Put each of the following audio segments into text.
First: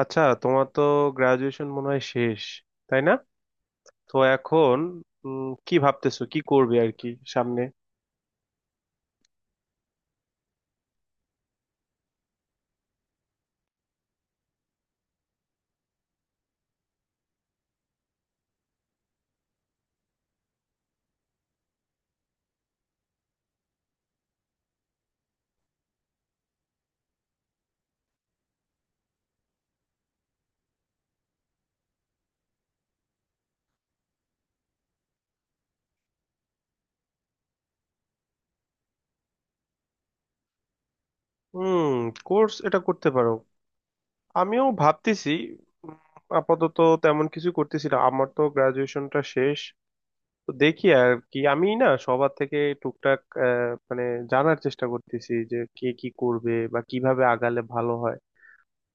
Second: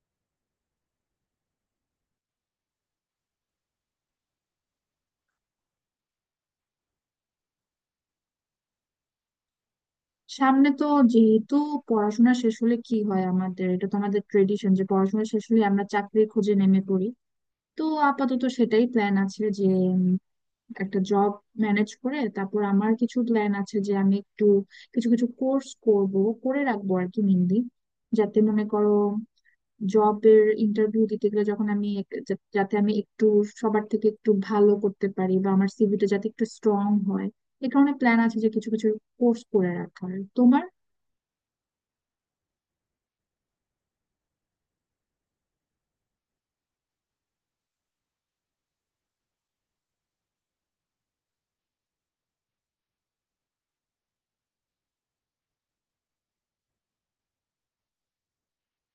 আচ্ছা, তোমার তো গ্রাজুয়েশন মনে হয় শেষ, তাই না? তো এখন কি ভাবতেছো, কি করবে আর কি সামনে? সামনে তো যেহেতু পড়াশোনা শেষ হলে কি হয় আমাদের, এটা তো আমাদের ট্রেডিশন যে পড়াশোনা শেষ হলে আমরা চাকরির খোঁজে নেমে পড়ি। তো আপাতত সেটাই প্ল্যান আছে যে উম, একটা জব ম্যানেজ করে তারপর আমার কিছু প্ল্যান আছে যে আমি একটু কিছু কিছু কোর্স করব, করে রাখবো আর কি, মেনলি যাতে মনে করো জবের ইন্টারভিউ দিতে গেলে যখন আমি যাতে আমি একটু সবার থেকে একটু ভালো করতে পারি বা আমার সিভিটা যাতে একটু স্ট্রং হয়। এ কারণে প্ল্যান আছে যে কিছু কিছু কোর্স করে রাখার। তোমার? হুম, কোর্স এটা করতে পারো। আমিও ভাবতেছি। উম, আপাতত তেমন কিছু করতেছি না, আমার তো গ্রাজুয়েশনটা শেষ। তো দেখি আর কি, আমি না সবার থেকে টুকটাক মানে জানার চেষ্টা করতেছি যে কে কি করবে বা কিভাবে আগালে ভালো হয়।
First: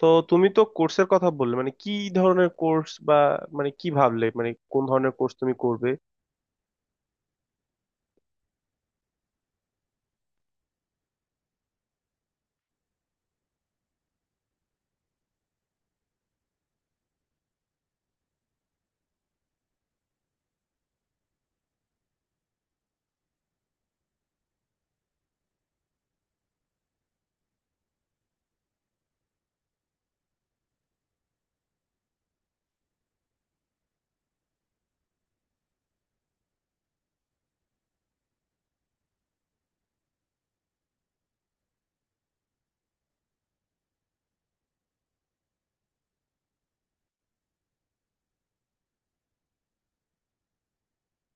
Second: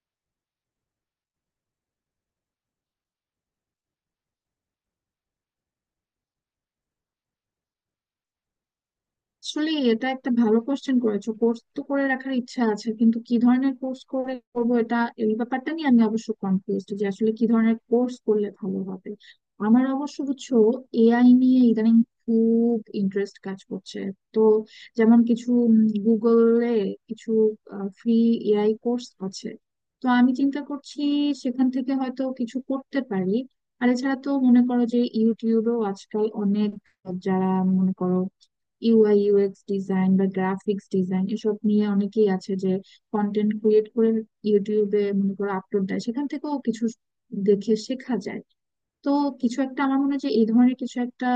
তো তুমি তো কোর্সের কথা বললে, মানে কি ধরনের কোর্স, বা মানে কি ভাবলে, মানে কোন ধরনের কোর্স তুমি করবে? আসলে এটা একটা ভালো কোশ্চেন করেছো। কোর্স তো করে রাখার ইচ্ছা আছে কিন্তু কি ধরনের কোর্স করে করবো, এটা এই ব্যাপারটা নিয়ে আমি অবশ্য কনফিউজড যে আসলে কি ধরনের কোর্স করলে ভালো হবে। আমার অবশ্য বুঝছো, এআই নিয়ে ইদানিং খুব ইন্টারেস্ট কাজ করছে। তো যেমন কিছু গুগলে কিছু ফ্রি এআই কোর্স আছে। তো আমি চিন্তা করছি সেখান থেকে হয়তো কিছু করতে পারি। আর এছাড়া তো মনে করো যে ইউটিউবেও আজকাল অনেক যারা মনে করো ইউআই ইউএক্স ডিজাইন বা গ্রাফিক্স ডিজাইন এসব নিয়ে অনেকেই আছে যে কন্টেন্ট ক্রিয়েট করে ইউটিউবে মনে করো আপলোড দেয়, সেখান থেকেও কিছু দেখে শেখা যায়। তো কিছু একটা, আমার মনে হয় যে এই ধরনের কিছু একটা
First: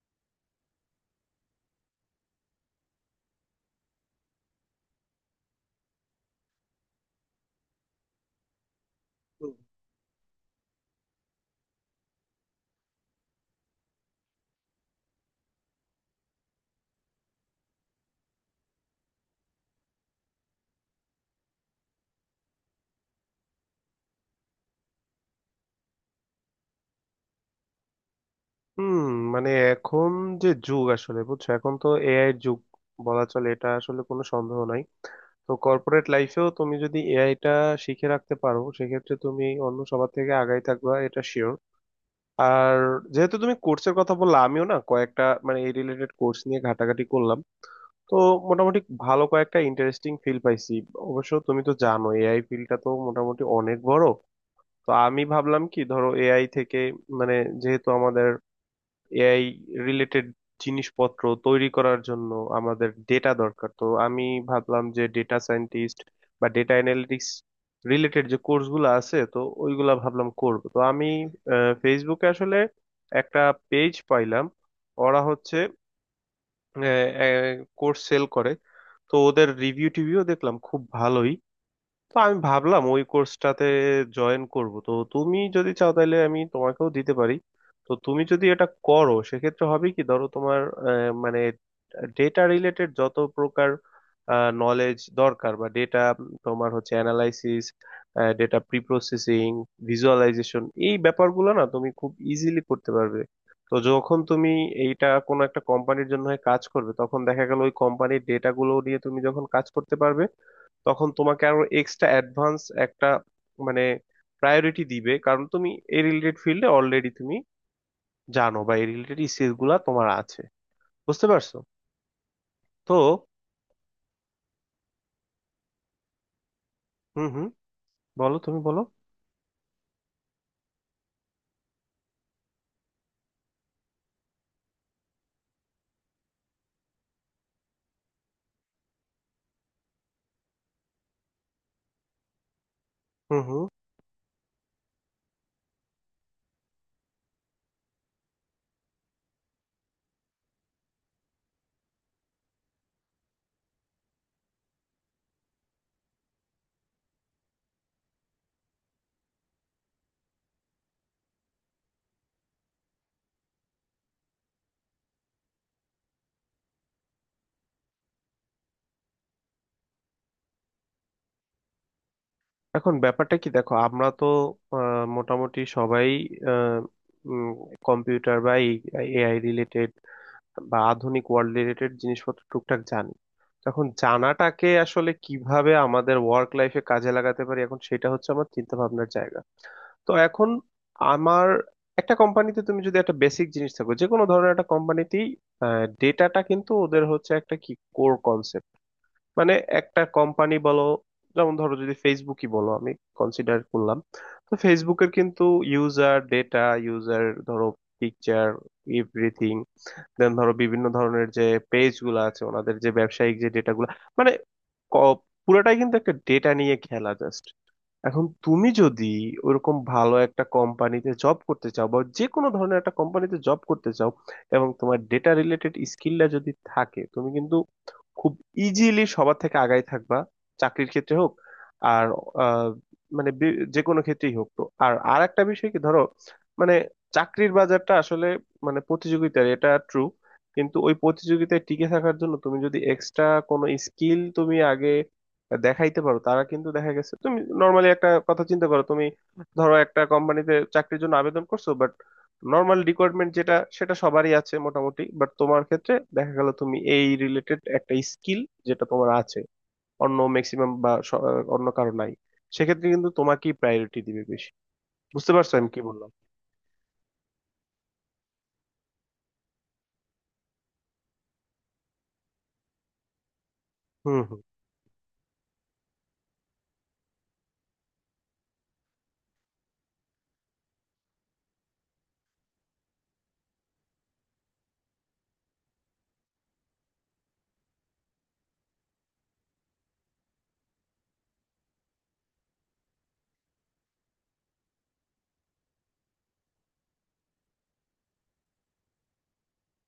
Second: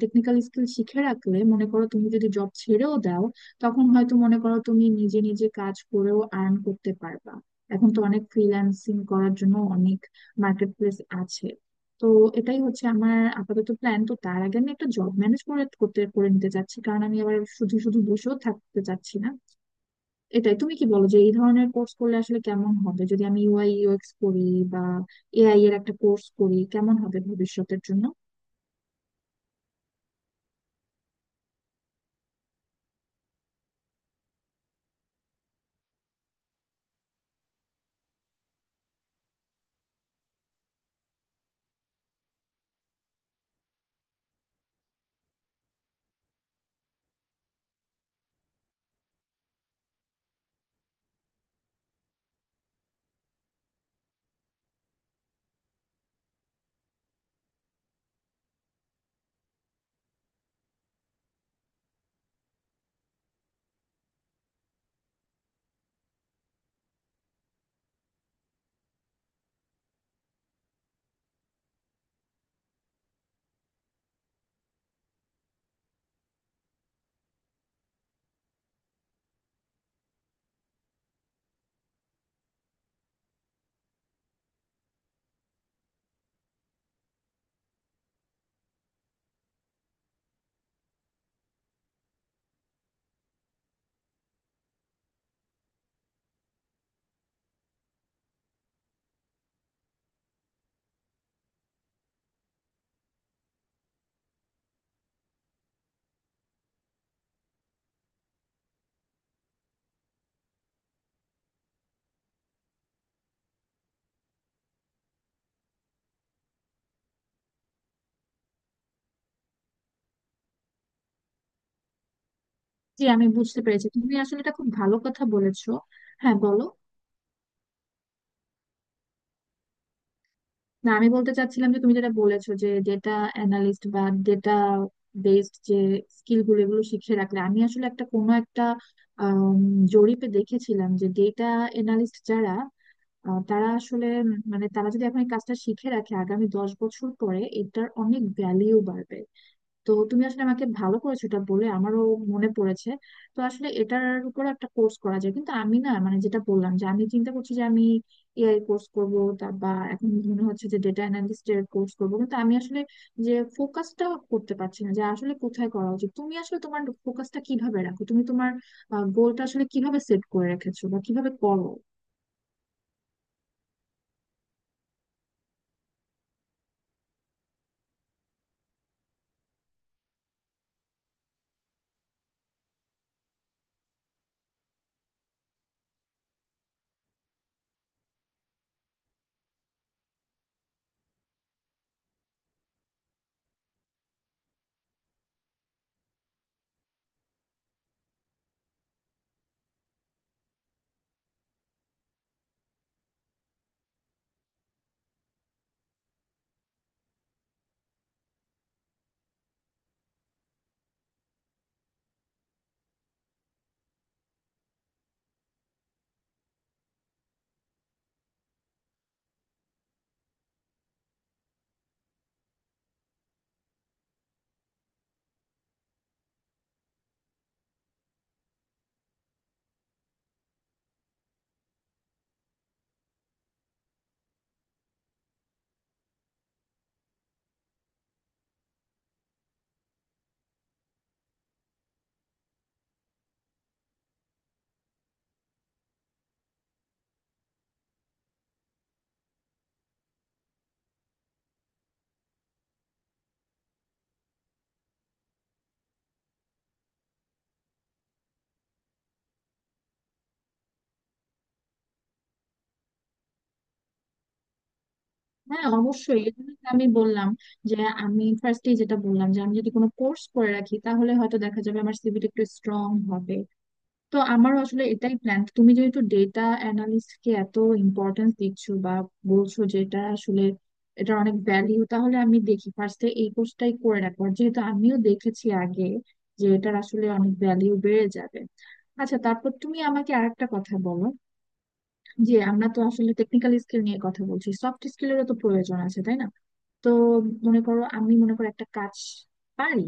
টেকনিক্যাল স্কিল শিখে রাখলে মনে করো তুমি যদি জব ছেড়েও দাও তখন হয়তো মনে করো তুমি নিজে নিজে কাজ করেও আর্ন করতে পারবা। এখন তো অনেক ফ্রিল্যান্সিং করার জন্য অনেক মার্কেট প্লেস আছে। তো এটাই হচ্ছে আমার আপাতত প্ল্যান। তো তার আগে আমি একটা জব ম্যানেজ করে নিতে চাচ্ছি কারণ আমি আবার শুধু শুধু বসেও থাকতে চাচ্ছি না। এটাই। তুমি কি বলো যে এই ধরনের কোর্স করলে আসলে কেমন হবে? যদি আমি ইউআই ইউএক্স করি বা এআই এর একটা কোর্স করি কেমন হবে ভবিষ্যতের জন্য? হুম, মানে এখন যে যুগ আসলে, বুঝছো, এখন তো এআই এর যুগ বলা চলে, এটা আসলে কোনো সন্দেহ নাই। তো কর্পোরেট লাইফেও তুমি যদি এআই টা শিখে রাখতে পারো, সেক্ষেত্রে তুমি অন্য সবার থেকে আগাই থাকবা, এটা শিওর। আর যেহেতু তুমি কোর্সের কথা বললা, আমিও না কয়েকটা মানে এই রিলেটেড কোর্স নিয়ে ঘাটাঘাটি করলাম। তো মোটামুটি ভালো কয়েকটা ইন্টারেস্টিং ফিল পাইছি। অবশ্য তুমি তো জানো এআই ফিল্ডটা তো মোটামুটি অনেক বড়। তো আমি ভাবলাম, কি ধরো, এআই থেকে মানে, যেহেতু আমাদের এআই রিলেটেড জিনিসপত্র তৈরি করার জন্য আমাদের ডেটা দরকার, তো আমি ভাবলাম যে ডেটা সায়েন্টিস্ট বা ডেটা অ্যানালিটিক্স রিলেটেড যে কোর্সগুলো আছে, তো ওইগুলা ভাবলাম করব। তো আমি ফেসবুকে আসলে একটা পেজ পাইলাম। ওরা হচ্ছে কোর্স সেল করে। তো ওদের রিভিউ টিভিউ দেখলাম, খুব ভালোই। তো আমি ভাবলাম ওই কোর্সটাতে জয়েন করব। তো তুমি যদি চাও তাহলে আমি তোমাকেও দিতে পারি। তো তুমি যদি এটা করো সেক্ষেত্রে হবে কি, ধরো, তোমার মানে ডেটা রিলেটেড যত প্রকার নলেজ দরকার, বা ডেটা, তোমার হচ্ছে অ্যানালাইসিস, ডেটা প্রিপ্রসেসিং, ভিজুয়ালাইজেশন, এই ব্যাপারগুলো না তুমি খুব ইজিলি করতে পারবে। তো যখন তুমি এইটা কোনো একটা কোম্পানির জন্য হয়ে কাজ করবে, তখন দেখা গেল ওই কোম্পানির ডেটাগুলো নিয়ে তুমি যখন কাজ করতে পারবে, তখন তোমাকে আরো এক্সট্রা অ্যাডভান্স একটা মানে প্রায়োরিটি দিবে, কারণ তুমি এই রিলেটেড ফিল্ডে অলরেডি তুমি জানো, বা এই রিলেটেড স্কিল গুলা তোমার আছে। বুঝতে পারছো? তো জি আমি বুঝতে পেরেছি, তুমি আসলে এটা খুব ভালো কথা বলেছো। হ্যাঁ বলো। হুম হুম, বলো, তুমি বলো। না আমি বলতে চাচ্ছিলাম যে তুমি যেটা বলেছো যে ডেটা অ্যানালিস্ট বা ডেটা বেসড যে স্কিল গুলো এগুলো শিখে রাখলে, আমি আসলে একটা কোনো একটা আম, জরিপে দেখেছিলাম যে ডেটা অ্যানালিস্ট যারা, হুম হুম। তারা আসলে মানে তারা যদি এখন এই কাজটা শিখে রাখে আগামী 10 বছর পরে এটার অনেক ভ্যালিউ বাড়বে। তো তুমি আসলে আমাকে ভালো করেছো এটা বলে, আমারও মনে পড়েছে। তো আসলে এটার উপর একটা কোর্স করা যায় কিন্তু আমি, না মানে, যেটা বললাম যে আমি চিন্তা করছি যে আমি এআই কোর্স করব তা, বা এখন মনে হচ্ছে যে ডেটা অ্যানালিস্ট এর কোর্স করবো, কিন্তু আমি আসলে যে ফোকাসটা করতে পারছি না যে আসলে কোথায় করা উচিত। তুমি আসলে তোমার ফোকাসটা কিভাবে রাখো? তুমি তোমার গোলটা আসলে কিভাবে সেট করে রেখেছো বা কিভাবে করো? এখন ব্যাপারটা কি, দেখো, আমরা তো মোটামুটি সবাই কম্পিউটার বা এআই রিলেটেড বা আধুনিক ওয়ার্ল্ড রিলেটেড জিনিসপত্র টুকটাক জানি। তখন জানাটাকে আসলে কিভাবে আমাদের ওয়ার্ক লাইফে কাজে লাগাতে পারি, এখন সেটা হচ্ছে আমার চিন্তা ভাবনার জায়গা। তো এখন আমার, একটা কোম্পানিতে তুমি যদি একটা বেসিক জিনিস থাকো, যে কোনো ধরনের একটা কোম্পানিতেই ডেটাটা কিন্তু ওদের হচ্ছে একটা কি কোর কনসেপ্ট। মানে একটা কোম্পানি বলো, যেমন ধরো যদি ফেসবুকই বলো, আমি কনসিডার করলাম, তো ফেসবুকের কিন্তু ইউজার ডেটা, ইউজার ধরো পিকচার, এভরিথিং, দেন ধরো বিভিন্ন ধরনের যে পেজ গুলো আছে ওনাদের যে ব্যবসায়িক যে ডেটা গুলো, মানে ক- পুরোটাই কিন্তু একটা ডেটা নিয়ে খেলা জাস্ট। এখন তুমি যদি ওরকম ভালো একটা কোম্পানিতে জব করতে চাও, বা যে কোনো ধরনের একটা কোম্পানিতে জব করতে চাও, এবং তোমার ডেটা রিলেটেড স্কিলটা যদি থাকে, তুমি কিন্তু খুব ইজিলি সবার থেকে আগাই থাকবা। চাকরির ক্ষেত্রে হোক, আর আহ, মানে যে কোনো ক্ষেত্রেই হোক। তো আর আর একটা বিষয় কি, ধরো, মানে চাকরির বাজারটা আসলে মানে প্রতিযোগিতার, এটা ট্রু, কিন্তু ওই প্রতিযোগিতায় টিকে থাকার জন্য তুমি যদি এক্সট্রা কোনো স্কিল তুমি আগে দেখাইতে পারো, তারা কিন্তু দেখা গেছে, তুমি নর্মালি একটা কথা চিন্তা করো, তুমি ধরো একটা কোম্পানিতে চাকরির জন্য আবেদন করছো, বাট নর্মাল রিকোয়ারমেন্ট যেটা, সেটা সবারই আছে মোটামুটি, বাট তোমার ক্ষেত্রে দেখা গেল তুমি এই রিলেটেড একটা স্কিল, যেটা তোমার আছে, অন্য ম্যাক্সিমাম বা অন্য কারো নাই, সেক্ষেত্রে কিন্তু তোমাকেই প্রায়োরিটি দিবে বেশি। বুঝতে পারছো হ্যাঁ আমি কি বললাম? অবশ্যই, এই জন্যই তো আমি বললাম যে আমি ফার্স্টে যেটা বললাম, যে আমি যদি কোনো কোর্স করে রাখি তাহলে হয়তো দেখা যাবে আমার সিভিটা একটু স্ট্রং হবে। তো হুম হুম আমারও আসলে এটাই প্ল্যান। তুমি যেহেতু ডেটা অ্যানালিস্ট কে এত ইম্পর্টেন্স দিচ্ছ বা বলছো যে এটা আসলে, এটা অনেক ভ্যালিউ, তাহলে আমি দেখি ফার্স্টে এই কোর্সটাই করে রাখবো আর যেহেতু আমিও দেখেছি আগে যে এটার আসলে অনেক ভ্যালিউ বেড়ে যাবে। আচ্ছা, তারপর তুমি আমাকে আরেকটা কথা বলো। যে আমরা তো আসলে টেকনিক্যাল স্কিল নিয়ে কথা বলছি, সফট স্কিলেরও তো প্রয়োজন আছে তাই না? তো মনে করো আমি মনে করো একটা কাজ পারি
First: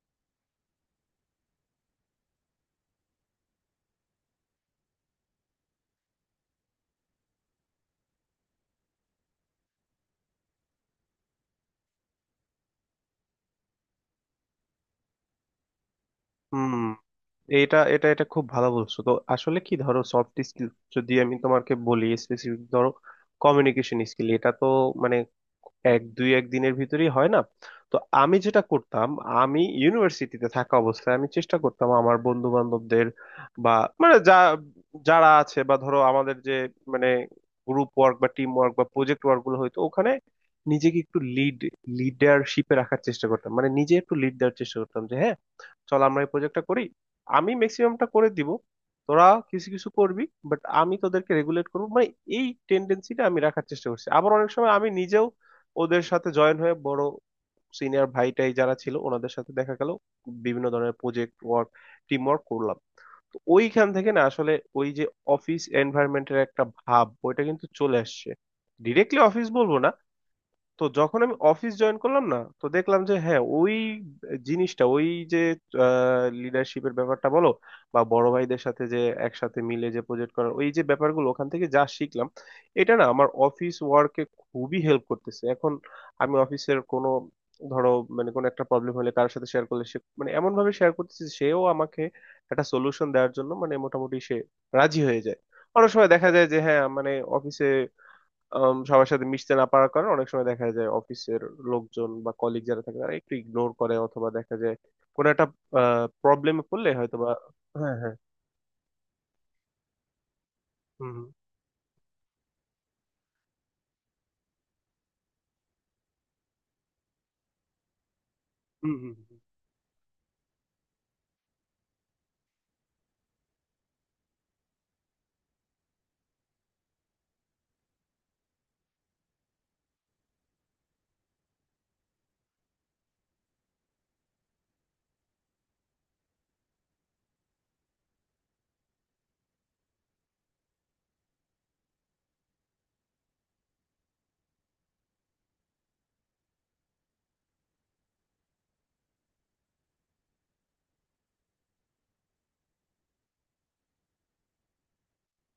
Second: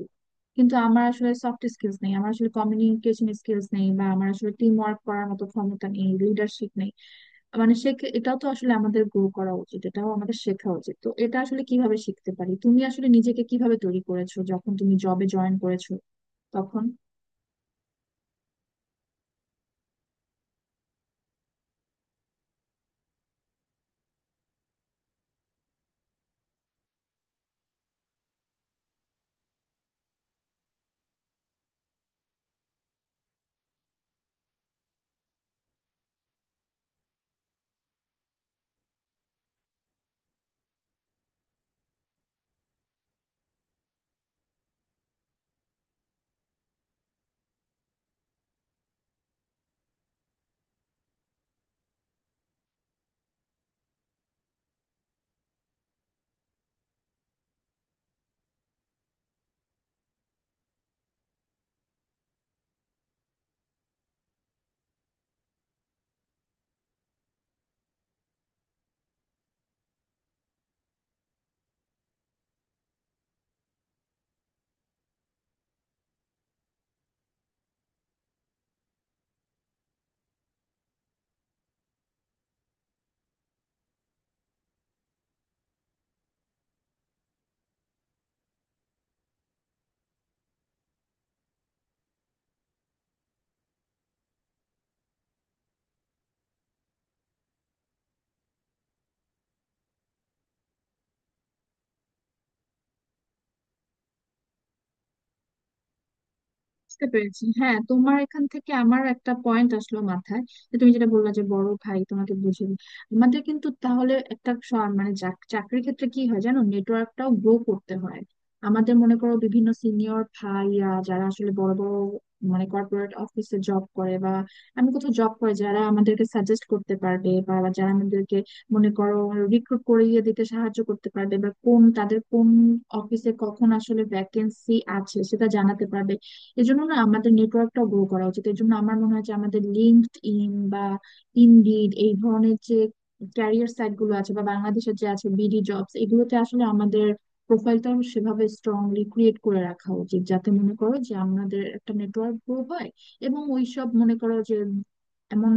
কিন্তু আমার আসলে সফট স্কিলস নেই, আমার আসলে কমিউনিকেশন স্কিলস নেই, বা আমার আসলে টিম ওয়ার্ক করার মতো ক্ষমতা নেই, লিডারশিপ নেই। মানে শেখে, এটাও তো আসলে আমাদের গ্রো করা উচিত, এটাও আমাদের শেখা উচিত। তো এটা আসলে কিভাবে শিখতে পারি? তুমি আসলে নিজেকে কিভাবে তৈরি করেছো যখন তুমি জবে জয়েন করেছো হুম। তখন? এটা এটা এটা খুব ভালো বলছো। তো আসলে কি, ধরো, সফট স্কিল, যদি আমি তোমাকে বলি স্পেসিফিক ধরো কমিউনিকেশন স্কিল, এটা তো মানে 1 দিনের ভিতরেই হয় না। তো আমি যেটা করতাম, আমি ইউনিভার্সিটিতে থাকা অবস্থায় আমি চেষ্টা করতাম আমার বন্ধু বান্ধবদের বা মানে যারা আছে, বা ধরো আমাদের যে মানে গ্রুপ ওয়ার্ক বা টিম ওয়ার্ক বা প্রজেক্ট ওয়ার্ক গুলো, হয়তো ওখানে নিজেকে একটু লিডারশিপে রাখার চেষ্টা করতাম, মানে নিজে একটু লিড দেওয়ার চেষ্টা করতাম যে হ্যাঁ চল আমরা এই প্রজেক্টটা করি, আমি ম্যাক্সিমামটা করে দিব, তোরা কিছু কিছু করবি, বাট আমি তোদেরকে রেগুলেট করবো। মানে এই টেন্ডেন্সিটা আমি রাখার চেষ্টা করছি। আবার অনেক সময় আমি নিজেও ওদের সাথে জয়েন হয়ে বড় সিনিয়র ভাইটাই যারা ছিল ওনাদের সাথে দেখা গেল বিভিন্ন ধরনের প্রজেক্ট ওয়ার্ক, টিম ওয়ার্ক করলাম। তো ওইখান থেকে না আসলে ওই যে অফিস এনভায়রনমেন্টের একটা ভাব, ওইটা কিন্তু চলে আসছে। ডিরেক্টলি অফিস বলবো না। তো যখন আমি অফিস জয়েন করলাম, না তো দেখলাম যে হ্যাঁ ওই জিনিসটা, ওই যে লিডারশিপের ব্যাপারটা বলো, বা বড় ভাইদের সাথে যে একসাথে মিলে যে প্রজেক্ট করার ওই যে ব্যাপারগুলো, ওখান থেকে যা শিখলাম এটা না আমার অফিস ওয়ার্কে খুবই হেল্প করতেছে এখন। আমি অফিসের কোনো, ধরো, মানে কোনো একটা প্রবলেম হলে কারোর সাথে শেয়ার করলে সে মানে এমন ভাবে শেয়ার করতেছে যে সেও আমাকে একটা সলিউশন দেওয়ার জন্য মানে মোটামুটি সে রাজি হয়ে যায়। অনেক সময় দেখা যায় যে হ্যাঁ মানে অফিসে সবার সাথে মিশতে না পারার কারণে অনেক সময় দেখা যায় অফিসের লোকজন বা কলিগ যারা থাকে তারা একটু ইগনোর করে, অথবা দেখা যায় কোনো একটা প্রবলেমে পড়লে বুঝতে হয়তো বা পেরেছি, হ্যাঁ। হ্যাঁ হ্যাঁ। তোমার এখান থেকে আমার একটা পয়েন্ট আসলো মাথায়, যে তুমি হুম যেটা হুম বললা যে বড় ভাই তোমাকে বুঝিয়ে দিবে। আমাদের কিন্তু তাহলে একটা মানে চাকরির ক্ষেত্রে কি হয় জানো, নেটওয়ার্কটাও গ্রো করতে হয়। হুম আমাদের হুম, মনে করো হুম, বিভিন্ন সিনিয়র ভাইয়া যারা আসলে বড় বড় মানে কর্পোরেট অফিসে জব করে বা আমি কোথাও জব করে, যারা আমাদেরকে সাজেস্ট করতে পারবে বা যারা আমাদেরকে মনে করো রিক্রুট করিয়ে দিতে সাহায্য করতে পারবে, বা কোন, তাদের কোন অফিসে কখন আসলে ভ্যাকেন্সি আছে সেটা জানাতে পারবে। এজন্য না আমাদের নেটওয়ার্কটা গ্রো করা উচিত, এই জন্য আমার মনে হয় যে আমাদের লিঙ্কড ইন বা ইনডিড এই ধরনের যে ক্যারিয়ার সাইট গুলো আছে, বা বাংলাদেশের যে আছে বিডি জবস, এগুলোতে আসলে আমাদের প্রোফাইলটা সেভাবে স্ট্রংলি ক্রিয়েট করে রাখা উচিত যাতে মনে করো যে আমাদের একটা নেটওয়ার্ক গ্রো হয় এবং ওইসব মনে করো যে এমন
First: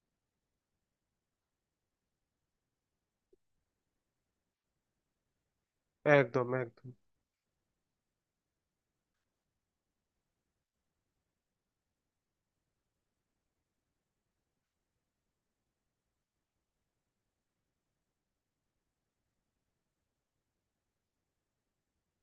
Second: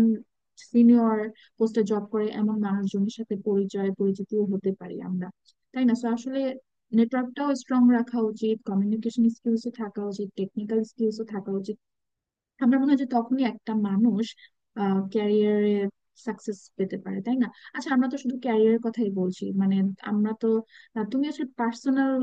সিনিয়র পোস্টে জব করে এমন মানুষজনের সাথে পরিচয় পরিচিতিও হতে পারি আমরা, তাই না। সো আসলে একদম একদম। নেটওয়ার্কটাও স্ট্রং রাখা উচিত, কমিউনিকেশন স্কিলসও থাকা উচিত, টেকনিক্যাল স্কিলসও থাকা উচিত। আমার মনে হয় যে তখনই একটা মানুষ ক্যারিয়ারে সাকসেস পেতে পারে, তাই না? আচ্ছা, আমরা তো শুধু ক্যারিয়ারের কথাই বলছি মানে আমরা তো, তুমি আসলে পার্সোনাল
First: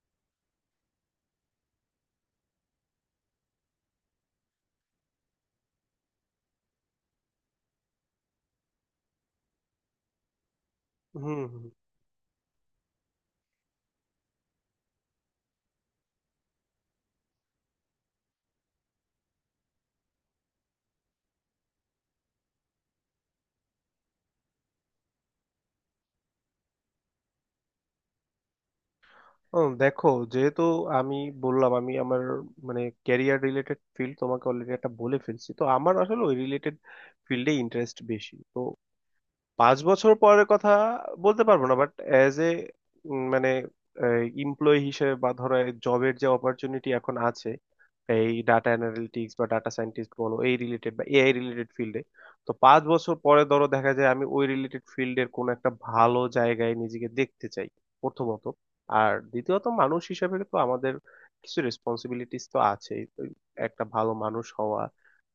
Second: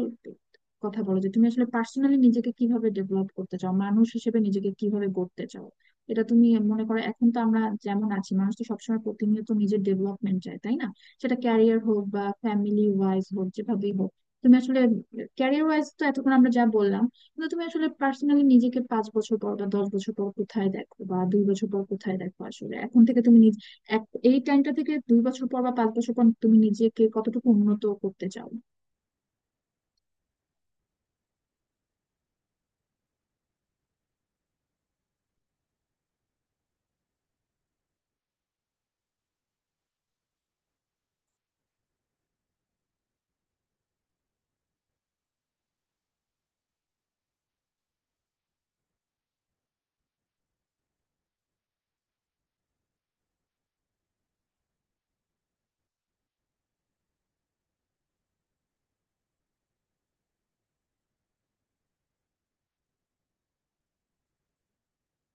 কথা বলো যে তুমি আসলে পার্সোনালি নিজেকে কিভাবে ডেভেলপ করতে চাও, মানুষ হিসেবে নিজেকে কিভাবে গড়তে চাও। এটা তুমি মনে করো, এখন তো আমরা যেমন আছি মানুষ তো সবসময় প্রতিনিয়ত নিজের ডেভেলপমেন্ট চায়, তাই না। সেটা হুম হুম। ক্যারিয়ার হোক বা ফ্যামিলি ওয়াইজ হোক, যেভাবেই হোক। তুমি আসলে ক্যারিয়ার ওয়াইজ তো এতক্ষণ আমরা যা বললাম, কিন্তু তুমি আসলে পার্সোনালি নিজেকে 5 বছর পর বা 10 বছর পর কোথায় দেখো, বা 2 বছর পর কোথায় দেখো আসলে এখন থেকে? তুমি এই টাইমটা থেকে 2 বছর পর বা 5 বছর পর তুমি নিজেকে কতটুকু উন্নত করতে চাও? ও, দেখো, যেহেতু আমি বললাম আমি আমার মানে ক্যারিয়ার রিলেটেড ফিল্ড তোমাকে অলরেডি একটা বলে ফেলছি, তো আমার আসলে ওই রিলেটেড ফিল্ডে ইন্টারেস্ট বেশি। তো 5 বছর পরের কথা বলতে পারবো না, বাট অ্যাজ এ মানে এমপ্লয়ি হিসেবে, বা ধরো জবের যে অপরচুনিটি এখন আছে এই ডাটা অ্যানালিটিক্স বা ডাটা সায়েন্টিস্ট বলো এই রিলেটেড বা এআই রিলেটেড ফিল্ডে, তো 5 বছর পরে ধরো দেখা যায় আমি ওই রিলেটেড ফিল্ডের কোনো একটা ভালো জায়গায় নিজেকে দেখতে চাই প্রথমত। আর দ্বিতীয়ত মানুষ হিসেবে তো আমাদের কিছু রেসপন্সিবিলিটিস তো আছেই। তো একটা ভালো মানুষ হওয়া,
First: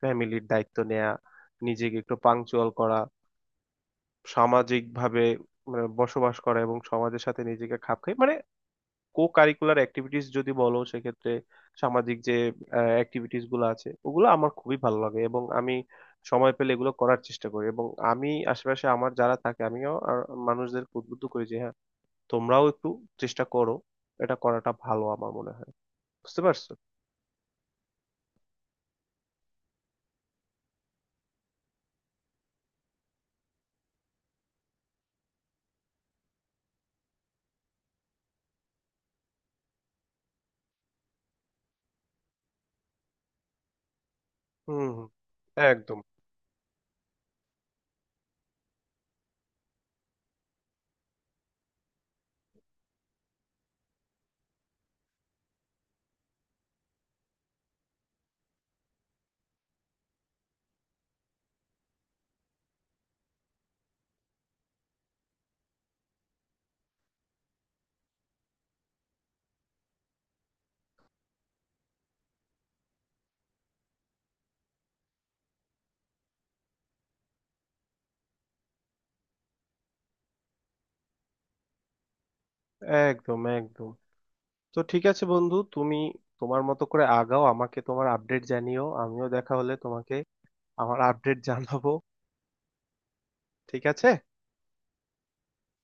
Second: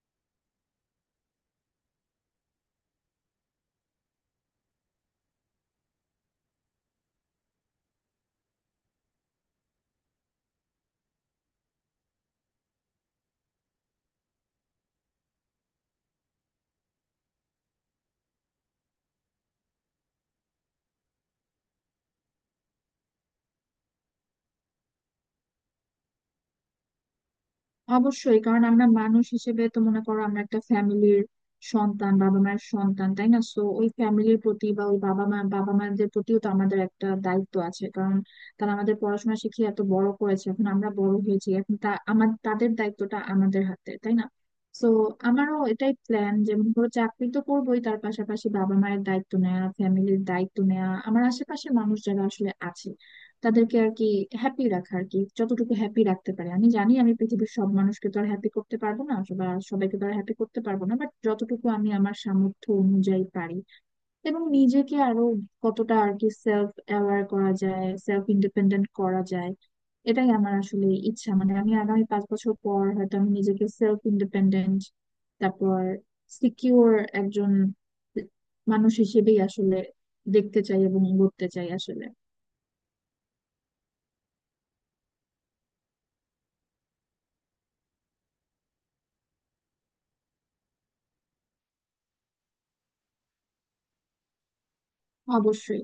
ফ্যামিলির দায়িত্ব নেওয়া, নিজেকে একটু পাংচুয়াল করা, সামাজিকভাবে মানে বসবাস করা এবং সমাজের সাথে নিজেকে খাপ খাই, মানে কো কারিকুলার অ্যাক্টিভিটিস যদি বলো সেক্ষেত্রে সামাজিক যে অ্যাক্টিভিটিস গুলো আছে ওগুলো আমার খুবই ভালো লাগে, এবং আমি সময় পেলে এগুলো করার চেষ্টা করি, এবং আমি আশেপাশে আমার যারা থাকে আমিও আর মানুষদেরকে উদ্বুদ্ধ করি যে হ্যাঁ তোমরাও একটু চেষ্টা করো, এটা করাটা ভালো আমার মনে হয়। বুঝতে পারছো? অবশ্যই। কারণ আমরা মানুষ হিসেবে তো মনে করো আমরা একটা ফ্যামিলির সন্তান, বাবা মায়ের সন্তান, তাই না। সো ওই ফ্যামিলির প্রতি বা ওই বাবা মাদের প্রতিও তো আমাদের একটা দায়িত্ব আছে কারণ তারা আমাদের পড়াশোনা শিখিয়ে এত বড় করেছে, এখন আমরা বড় হয়েছি, এখন তা আমার তাদের দায়িত্বটা আমাদের হাতে, তাই না। হুম তো হুম, আমারও এটাই একদম প্ল্যান যে মনে করো চাকরি তো করবোই, তার পাশাপাশি বাবা মায়ের দায়িত্ব নেওয়া, ফ্যামিলির দায়িত্ব নেওয়া, আমার আশেপাশে মানুষ যারা আসলে আছে তাদেরকে আর কি হ্যাপি রাখা আর কি, যতটুকু হ্যাপি রাখতে পারে। আমি জানি আমি পৃথিবীর সব মানুষকে তো আর হ্যাপি করতে পারবো না বা সবাইকে তো আর হ্যাপি করতে পারবো না, বাট যতটুকু আমি আমার সামর্থ্য অনুযায়ী পারি। এবং নিজেকে আরো কতটা আর কি সেলফ অ্যাওয়ার করা যায়, সেলফ ইন্ডিপেন্ডেন্ট করা যায়, এটাই আমার আসলে ইচ্ছা। মানে আমি আগামী 5 বছর পর হয়তো আমি নিজেকে সেলফ ইন্ডিপেন্ডেন্ট, তারপর সিকিউর, একজন মানুষ হিসেবেই আসলে দেখতে চাই এবং গড়তে চাই আসলে। একদম একদম। তো ঠিক আছে বন্ধু, তুমি তোমার মতো করে আগাও, আমাকে তোমার আপডেট জানিও, আমিও দেখা হলে তোমাকে আমার আপডেট জানাবো। ঠিক আছে। অবশ্যই।